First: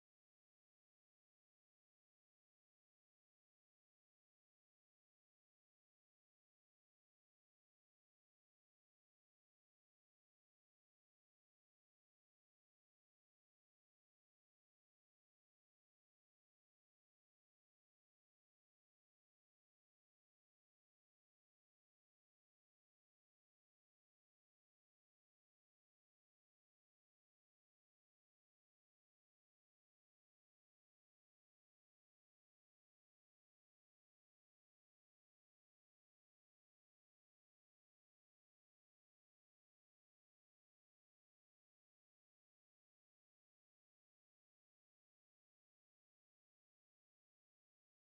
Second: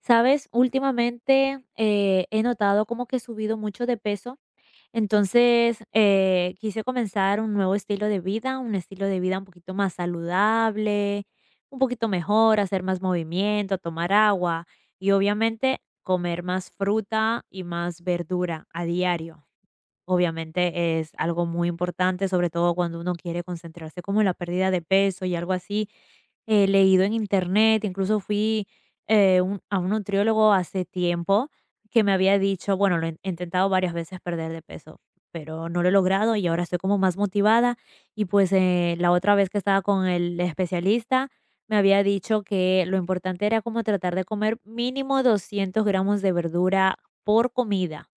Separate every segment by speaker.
Speaker 1: Sabes, últimamente he notado como que he subido mucho de peso, entonces quise comenzar un nuevo estilo de vida, un estilo de vida un poquito más saludable, un poquito mejor, hacer más movimiento, tomar agua y obviamente comer más fruta y más verdura a diario. Obviamente es algo muy importante, sobre todo cuando uno quiere concentrarse como en la pérdida de peso y algo así. He leído en internet, incluso fui a un nutriólogo hace tiempo que me había dicho, bueno, lo he intentado varias veces perder de peso, pero no lo he logrado y ahora estoy como más motivada. Y pues la otra vez que estaba con el especialista, me había dicho que lo importante era como tratar de comer mínimo 200 gramos de verdura por comida.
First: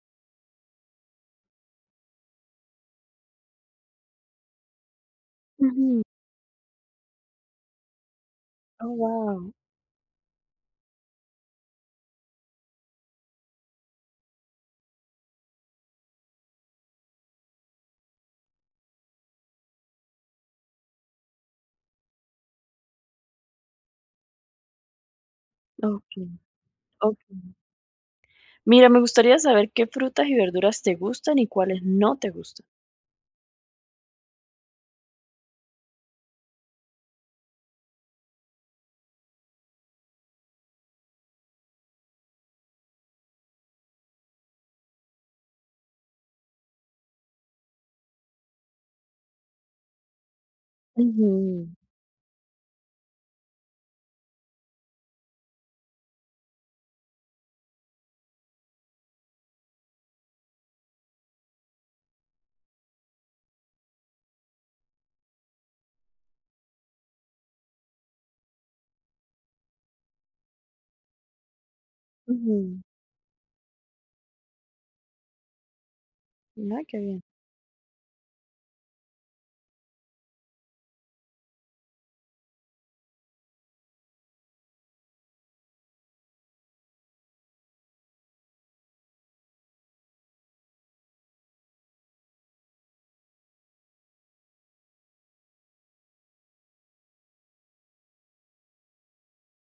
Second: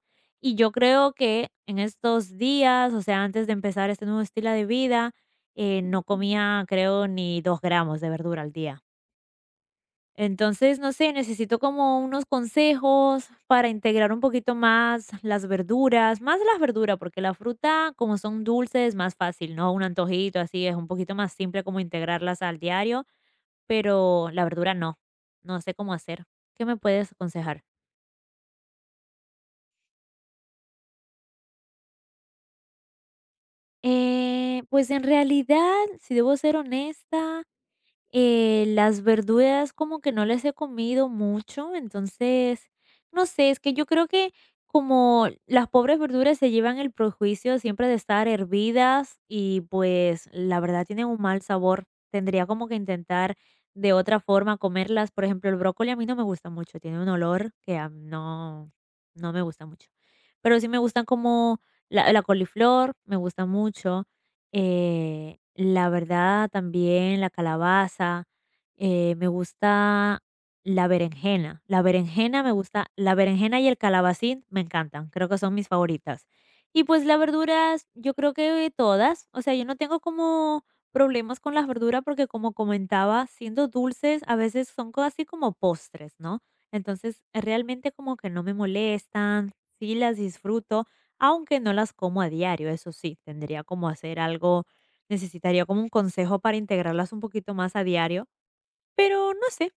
Speaker 1: Y yo creo que en estos días, o sea, antes de empezar este nuevo estilo de vida, no
Speaker 2: Ujú.
Speaker 1: comía, creo, ni 2 gramos de verdura al día.
Speaker 2: Oh, guau.
Speaker 1: Entonces, no sé, necesito como unos consejos para integrar un poquito más las verduras, porque la fruta, como son dulces, es más fácil, ¿no? Un antojito así es un poquito más simple como integrarlas al diario, pero la verdura no, no sé cómo hacer.
Speaker 2: Okey,
Speaker 1: ¿Qué me puedes
Speaker 2: okey.
Speaker 1: aconsejar?
Speaker 2: Mira, me gustaría saber qué frutas y verduras te gustan y cuáles no te gustan.
Speaker 1: Pues en realidad, si debo ser honesta, las verduras como que no las he comido mucho, entonces, no sé, es que yo creo que como las pobres verduras se llevan el prejuicio siempre de estar hervidas y pues la verdad tienen un mal
Speaker 2: Ujú,
Speaker 1: sabor, tendría como que intentar de otra forma comerlas. Por ejemplo, el brócoli a mí no me gusta mucho, tiene un olor no, no me gusta mucho, pero sí me gustan como la coliflor, me gusta mucho la verdad también la calabaza, me gusta la berenjena me
Speaker 2: ujú.
Speaker 1: gusta, la berenjena y el calabacín me encantan, creo que son mis favoritas. Y
Speaker 2: Ay, qué
Speaker 1: pues las
Speaker 2: bien.
Speaker 1: verduras, yo creo que todas, o sea, yo no tengo como problemas con las verduras porque como comentaba, siendo dulces, a veces son casi como postres, ¿no? Entonces, realmente como que no me molestan, sí las disfruto aunque no las como a diario, eso sí, tendría como hacer algo, necesitaría como un consejo para integrarlas un poquito más a diario, pero no sé.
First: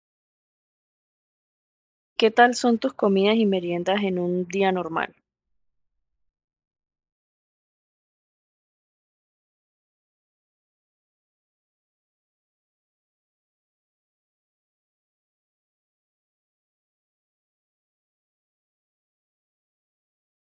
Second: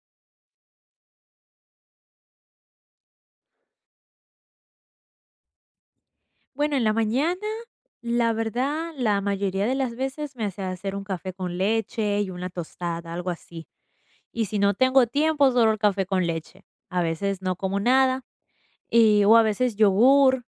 Speaker 2: ¿Qué tal son tus comidas y meriendas en un día normal?
Speaker 1: Bueno, en la mañana, la verdad, la mayoría de las veces me hace hacer un café con leche y una tostada, algo así. Y si no tengo tiempo, solo el café con leche. A veces no como nada, y, o a veces yogur.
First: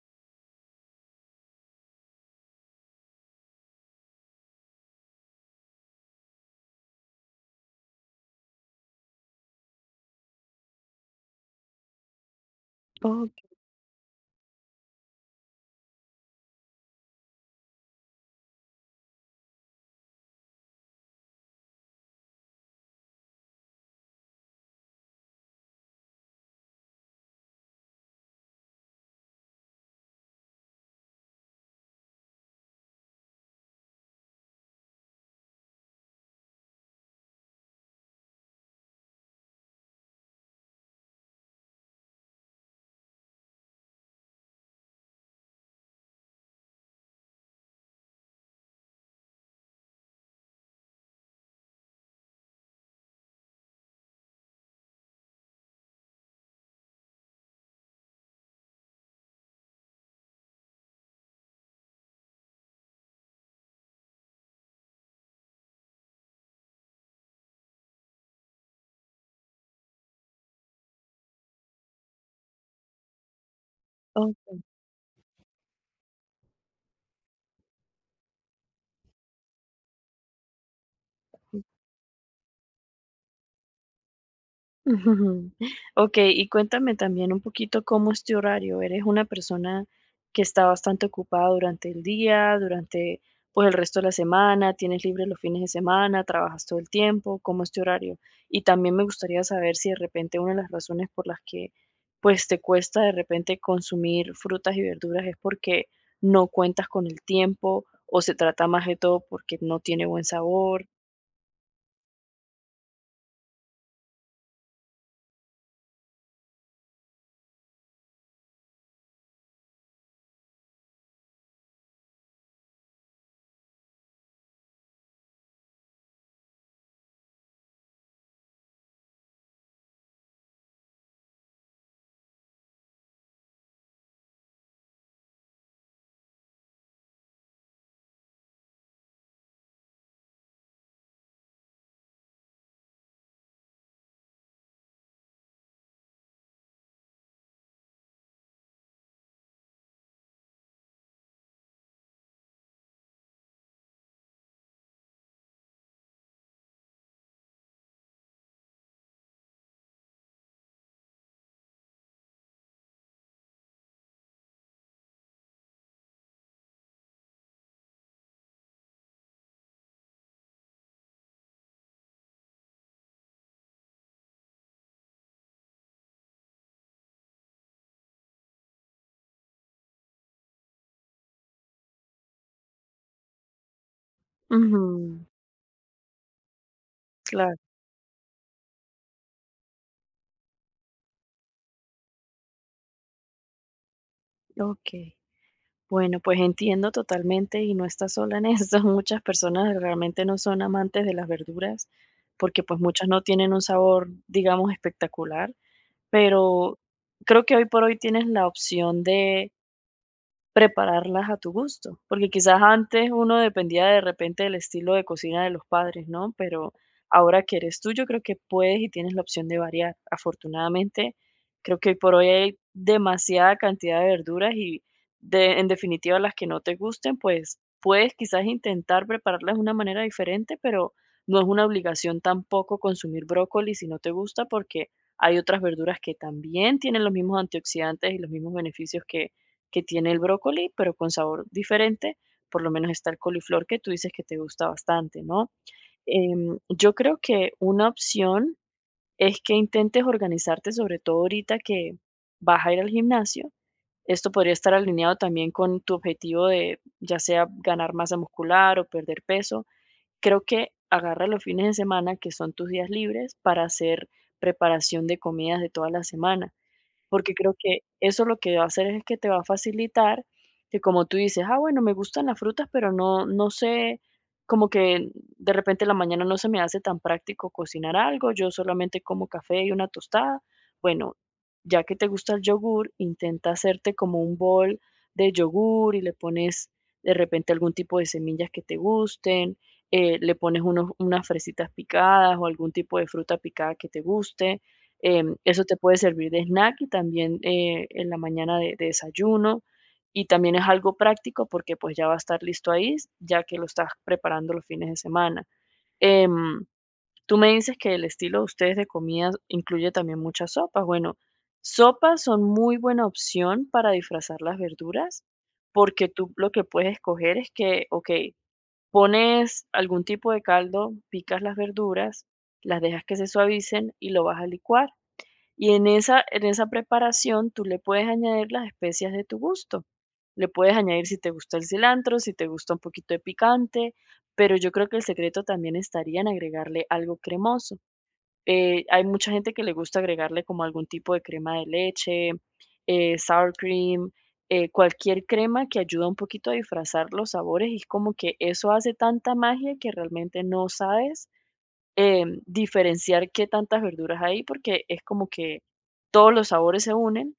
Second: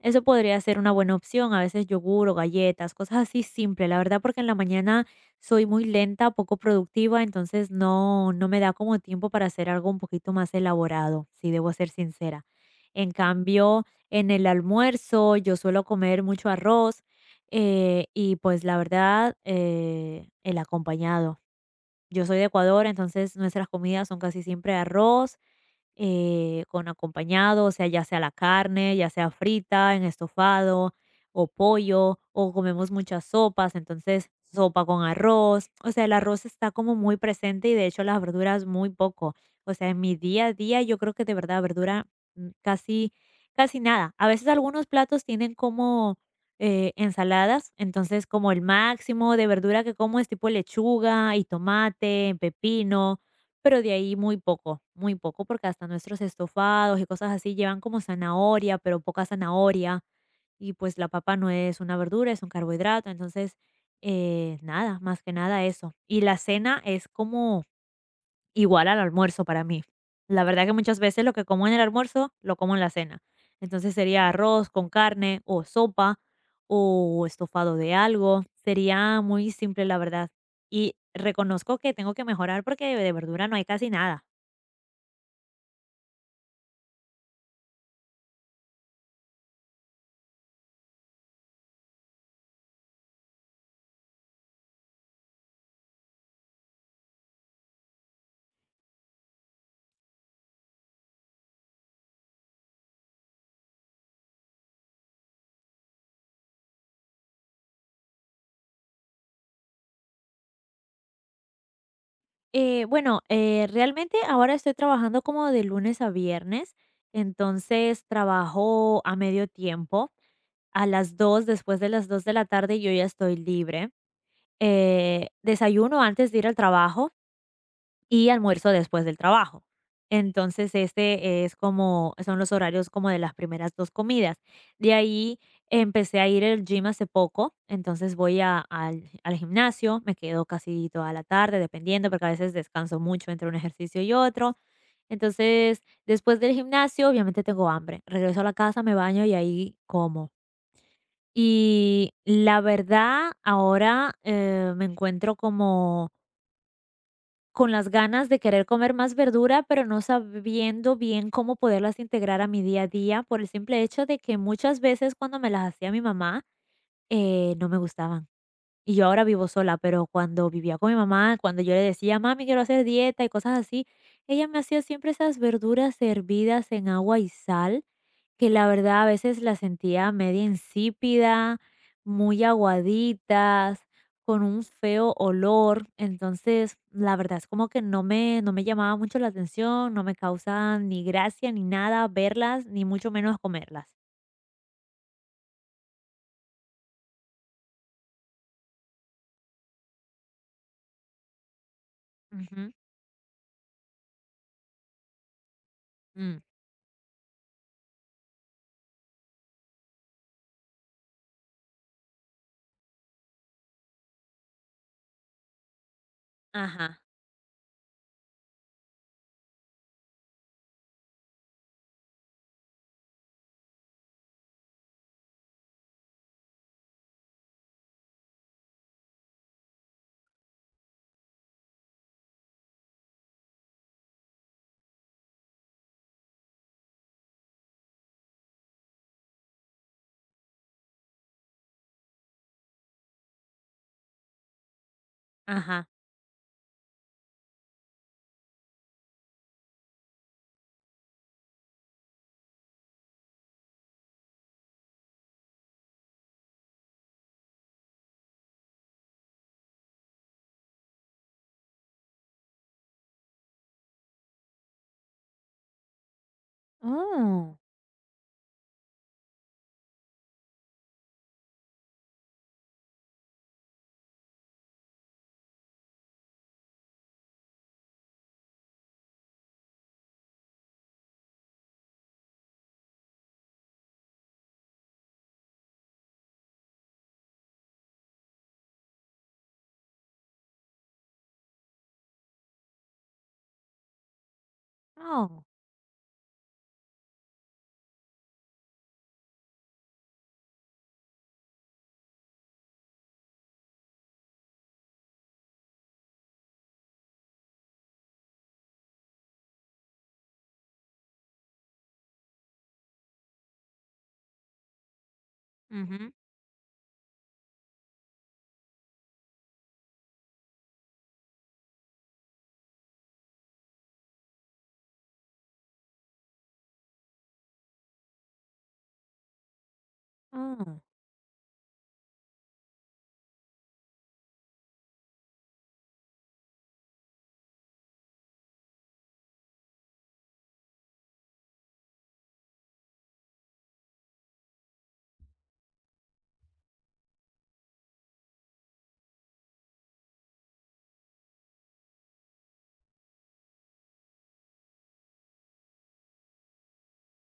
Speaker 1: Eso podría ser una buena opción, a veces yogur o galletas, cosas así simples, la verdad, porque en la mañana soy muy lenta, poco productiva, entonces no, no me da como tiempo para hacer algo un poquito más elaborado, si debo ser sincera. En
Speaker 2: Ok,
Speaker 1: cambio, en el almuerzo yo suelo comer mucho arroz y pues la verdad, el acompañado. Yo soy de Ecuador, entonces nuestras comidas son casi siempre arroz con acompañado, o sea, ya sea la carne, ya sea frita, en estofado o pollo, o comemos muchas sopas, entonces sopa con arroz, o sea, el arroz está como muy presente y de hecho las verduras muy poco, o sea, en mi día a día yo creo que de verdad verdura casi, casi nada. A veces algunos platos tienen como ensaladas, entonces como el máximo de verdura que como es tipo lechuga y tomate, pepino, pero de ahí muy poco, porque hasta nuestros estofados y cosas así llevan como zanahoria, pero poca zanahoria. Y pues la papa no es una verdura, es un carbohidrato. Entonces, nada, más que nada eso. Y la cena es como igual al almuerzo para mí. La verdad que muchas veces lo que como en el almuerzo, lo como en la cena. Entonces sería
Speaker 2: okey.
Speaker 1: arroz con carne o sopa o estofado de algo. Sería muy simple, la verdad. Y reconozco que tengo que mejorar porque de verdura no hay casi nada.
Speaker 2: Ujú. Okey, y cuéntame también un poquito cómo es tu horario. ¿Eres una persona que está bastante ocupada durante el día, durante, pues, el resto de la semana? ¿Tienes libre los fines de semana? ¿Trabajas todo el tiempo? ¿Cómo es tu horario? Y también me gustaría saber si de repente una de las razones por las que, pues, te cuesta de repente consumir frutas y verduras es porque no cuentas con el tiempo, o se trata más de todo porque no tiene buen sabor.
Speaker 1: Bueno, realmente ahora estoy trabajando como de lunes a viernes. Entonces trabajo a medio tiempo. A las dos, después de las 2 de la tarde, yo ya estoy libre. Desayuno antes de ir al trabajo y almuerzo después del trabajo. Entonces, este es como, son los horarios como de las primeras dos comidas. De ahí empecé a ir al gym hace poco, entonces al, al gimnasio, me quedo casi toda la tarde, dependiendo, porque a veces descanso mucho entre un ejercicio y otro. Entonces, después del gimnasio, obviamente tengo hambre. Regreso a la casa, me baño y ahí como. Y la verdad, ahora me encuentro como con las ganas de querer comer más verdura, pero no sabiendo bien cómo poderlas integrar a mi día a día por el simple hecho de que muchas veces cuando me las hacía mi mamá, no me gustaban. Y yo ahora vivo sola, pero cuando vivía con mi mamá, cuando yo le decía, mami, quiero hacer dieta y cosas así, ella me hacía siempre esas verduras hervidas en agua y sal que la verdad a veces la sentía media insípida, muy aguaditas, con un feo
Speaker 2: Ujú,
Speaker 1: olor. Entonces, la verdad es
Speaker 2: claro,
Speaker 1: como que no me, no me llamaba mucho la atención, no me causaba ni gracia ni nada verlas, ni mucho menos comerlas.
Speaker 2: okey. Bueno, pues entiendo totalmente y no estás sola en esto. Muchas personas realmente no son amantes de las verduras porque
Speaker 1: Ujú,
Speaker 2: pues muchas no tienen un sabor, digamos, espectacular,
Speaker 1: mm,
Speaker 2: pero creo que hoy por hoy tienes la opción de prepararlas a tu gusto, porque quizás antes uno dependía de repente del estilo de cocina de los padres, ¿no? Pero
Speaker 1: ajá,
Speaker 2: ahora que eres tú, yo creo que puedes y tienes la opción de variar. Afortunadamente, creo que hoy por hoy hay demasiada cantidad de verduras y de, en definitiva, las que no te gusten, pues puedes quizás intentar prepararlas de una manera diferente, pero no es una obligación tampoco consumir brócoli si no te gusta, porque hay otras verduras que también tienen los mismos antioxidantes y los mismos beneficios que tiene el brócoli, pero con sabor diferente. Por lo menos está el coliflor que tú dices que te gusta bastante, ¿no?
Speaker 1: ajá.
Speaker 2: Yo creo que una opción es que intentes organizarte, sobre todo ahorita que vas a ir al gimnasio. Esto podría estar alineado también con tu objetivo de ya sea ganar masa muscular o perder peso. Creo que agarra los fines de semana, que son tus días libres, para hacer preparación de comidas de toda la semana, porque creo
Speaker 1: Oh,
Speaker 2: que eso lo que va a hacer es que te va a facilitar que, como tú dices: "Ah, bueno, me gustan las frutas, pero no sé, como que de repente en la mañana no se me hace tan práctico cocinar algo, yo solamente como café y una tostada". Bueno, ya que te gusta el yogur, intenta hacerte como un bol de yogur y le pones de repente algún tipo de semillas que te gusten, le pones unos unas fresitas picadas o algún tipo de fruta picada que te guste.
Speaker 1: oh,
Speaker 2: Eso te puede servir de snack y también, en la mañana de desayuno. Y también es algo práctico porque pues ya va a estar listo ahí, ya que lo estás preparando los fines de semana. Em, Tú me dices que el estilo de ustedes de comida incluye también muchas sopas. Bueno, sopas son muy buena opción para disfrazar las verduras, porque
Speaker 1: ujú,
Speaker 2: tú lo que puedes escoger es que, ok, pones algún tipo de caldo, picas las verduras, las dejas que se suavicen y lo vas a licuar. Y en esa preparación tú le puedes añadir las especias de tu gusto. Le puedes
Speaker 1: oh.
Speaker 2: añadir si te gusta el cilantro, si te gusta un poquito de picante, pero yo creo que el secreto también estaría en agregarle algo cremoso. Hay mucha gente que le gusta agregarle como algún tipo de crema de leche, sour cream, cualquier crema que ayuda un poquito a disfrazar los sabores, y es como que eso hace tanta magia que realmente no sabes diferenciar qué tantas verduras hay, porque es como que todos los sabores se unen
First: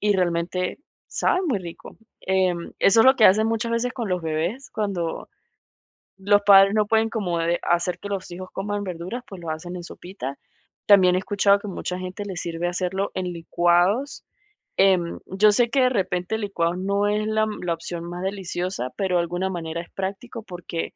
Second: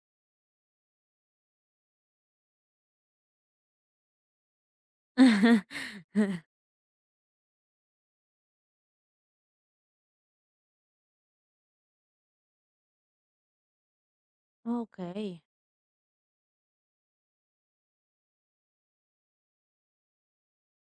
Speaker 2: y realmente saben muy rico. Eso es lo que hacen muchas veces con los bebés, cuando los padres no pueden como hacer que los hijos coman verduras, pues lo hacen en sopita. También he escuchado que mucha gente les sirve hacerlo en licuados.
Speaker 1: Ok.
Speaker 2: Yo sé que de repente licuados no es la opción más deliciosa, pero de alguna manera es práctico porque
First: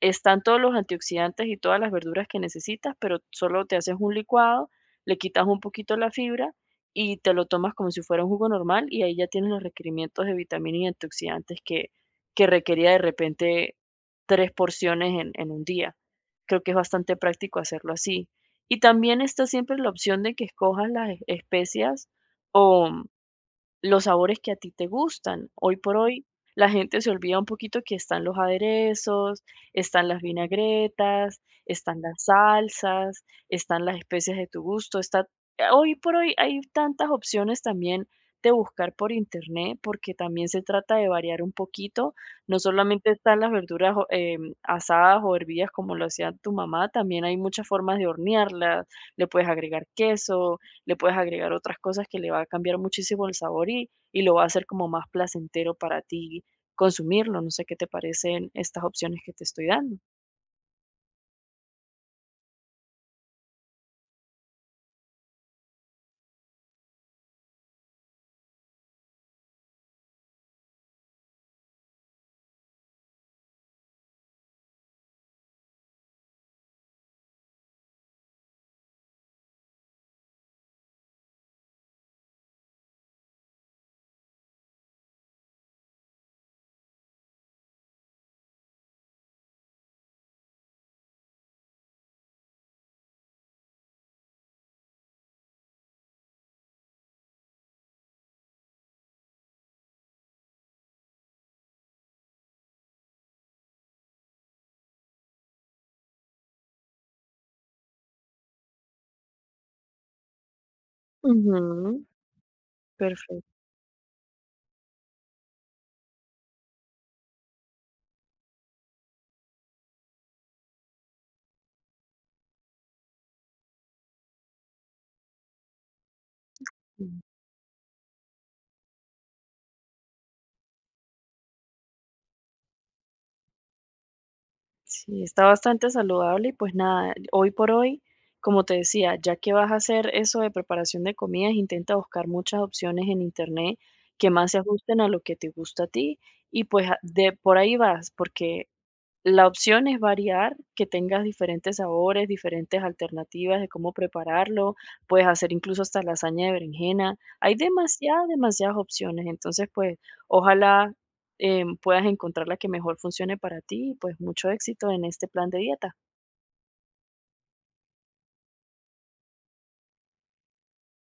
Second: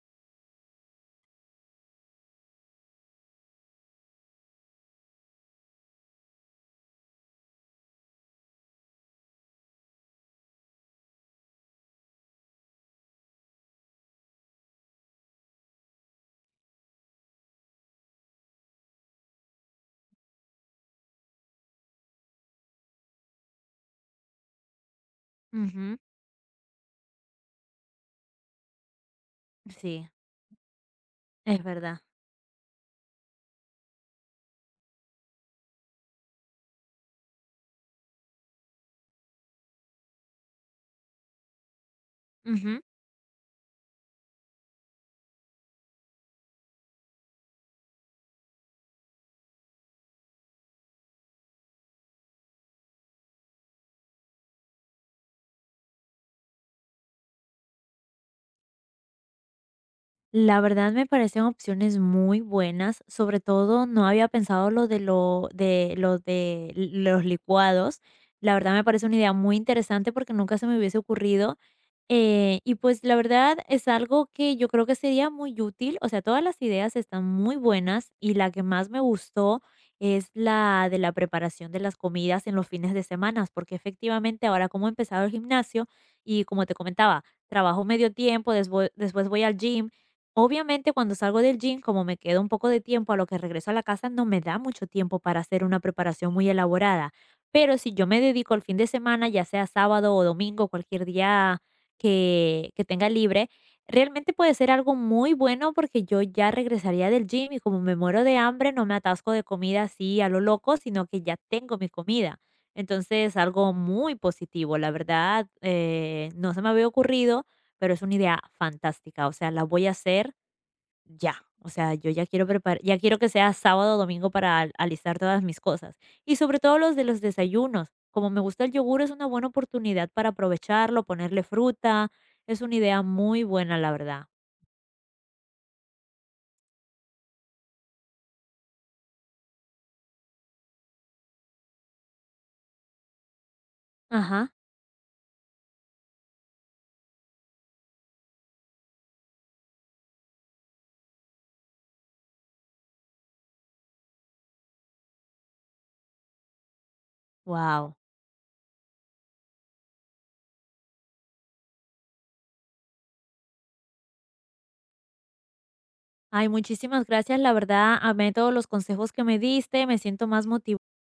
Speaker 2: están todos los antioxidantes y todas las verduras que necesitas, pero solo te haces un licuado, le quitas un poquito la fibra y te lo tomas como si fuera un jugo normal, y ahí ya tienes los requerimientos de vitamina y antioxidantes que requería de repente tres porciones en un día. Creo que es bastante práctico hacerlo así. Y también está siempre la opción de que escojas las especias o los sabores que a ti te gustan. Hoy por
Speaker 1: Ujú,
Speaker 2: hoy la gente se olvida un poquito que están los aderezos,
Speaker 1: sí,
Speaker 2: están las vinagretas,
Speaker 1: es verdad.
Speaker 2: están las salsas, están las especias de tu gusto. Está, hoy por hoy hay tantas opciones también de buscar por internet, porque también se trata de variar un poquito. No
Speaker 1: Ujú.
Speaker 2: solamente están las verduras asadas o hervidas como lo hacía tu mamá, también hay muchas formas de hornearlas. Le puedes agregar queso, le puedes agregar otras cosas que le va a cambiar muchísimo el sabor y lo va a hacer como más placentero para ti consumirlo. No sé qué te parecen estas opciones que te estoy dando.
Speaker 1: La verdad me parecen opciones muy buenas, sobre todo no había pensado lo de los licuados. La verdad me parece una idea muy interesante porque nunca se me hubiese ocurrido y pues la verdad es algo que yo creo que sería muy útil, o sea, todas las ideas están muy buenas y la que más me gustó es la de la preparación de las comidas en los fines de semana, porque efectivamente ahora como he empezado el gimnasio y como te comentaba, trabajo medio tiempo, después, después voy al gym. Obviamente cuando salgo del gym, como me queda un poco de tiempo a lo que regreso a la casa, no me da mucho tiempo para hacer una preparación muy elaborada. Pero si yo me dedico el fin de semana, ya sea sábado o domingo, cualquier día que tenga libre, realmente puede ser algo muy bueno porque yo ya regresaría del gym y como me muero de hambre, no me atasco de comida así a lo loco, sino que ya tengo mi
Speaker 2: Ujú,
Speaker 1: comida. Entonces,
Speaker 2: perfecto.
Speaker 1: algo muy positivo, la verdad, no se me había ocurrido, pero es una idea fantástica, o sea, la voy a hacer ya. O sea, yo ya quiero preparar, ya quiero que sea sábado o domingo para alistar todas mis cosas. Y sobre todo los de los desayunos. Como me gusta el yogur, es una buena oportunidad para aprovecharlo, ponerle fruta. Es una idea muy buena, la verdad.
Speaker 2: Sí, está bastante saludable y pues nada, hoy por hoy, como te decía, ya que vas a hacer eso de preparación de comidas, intenta buscar muchas opciones en internet que más
Speaker 1: Ajá.
Speaker 2: se ajusten a lo que te gusta a ti, y pues de por ahí vas, porque la opción es variar, que tengas diferentes sabores, diferentes alternativas de cómo prepararlo. Puedes hacer incluso hasta lasaña de berenjena. Hay
Speaker 1: Wow.
Speaker 2: demasiadas, demasiadas opciones. Entonces, pues, ojalá puedas encontrar la que mejor funcione para ti, y pues mucho éxito en este plan de dieta.
Speaker 1: Ay, muchísimas gracias. La verdad, amé todos los consejos que me diste. Me siento más motivada.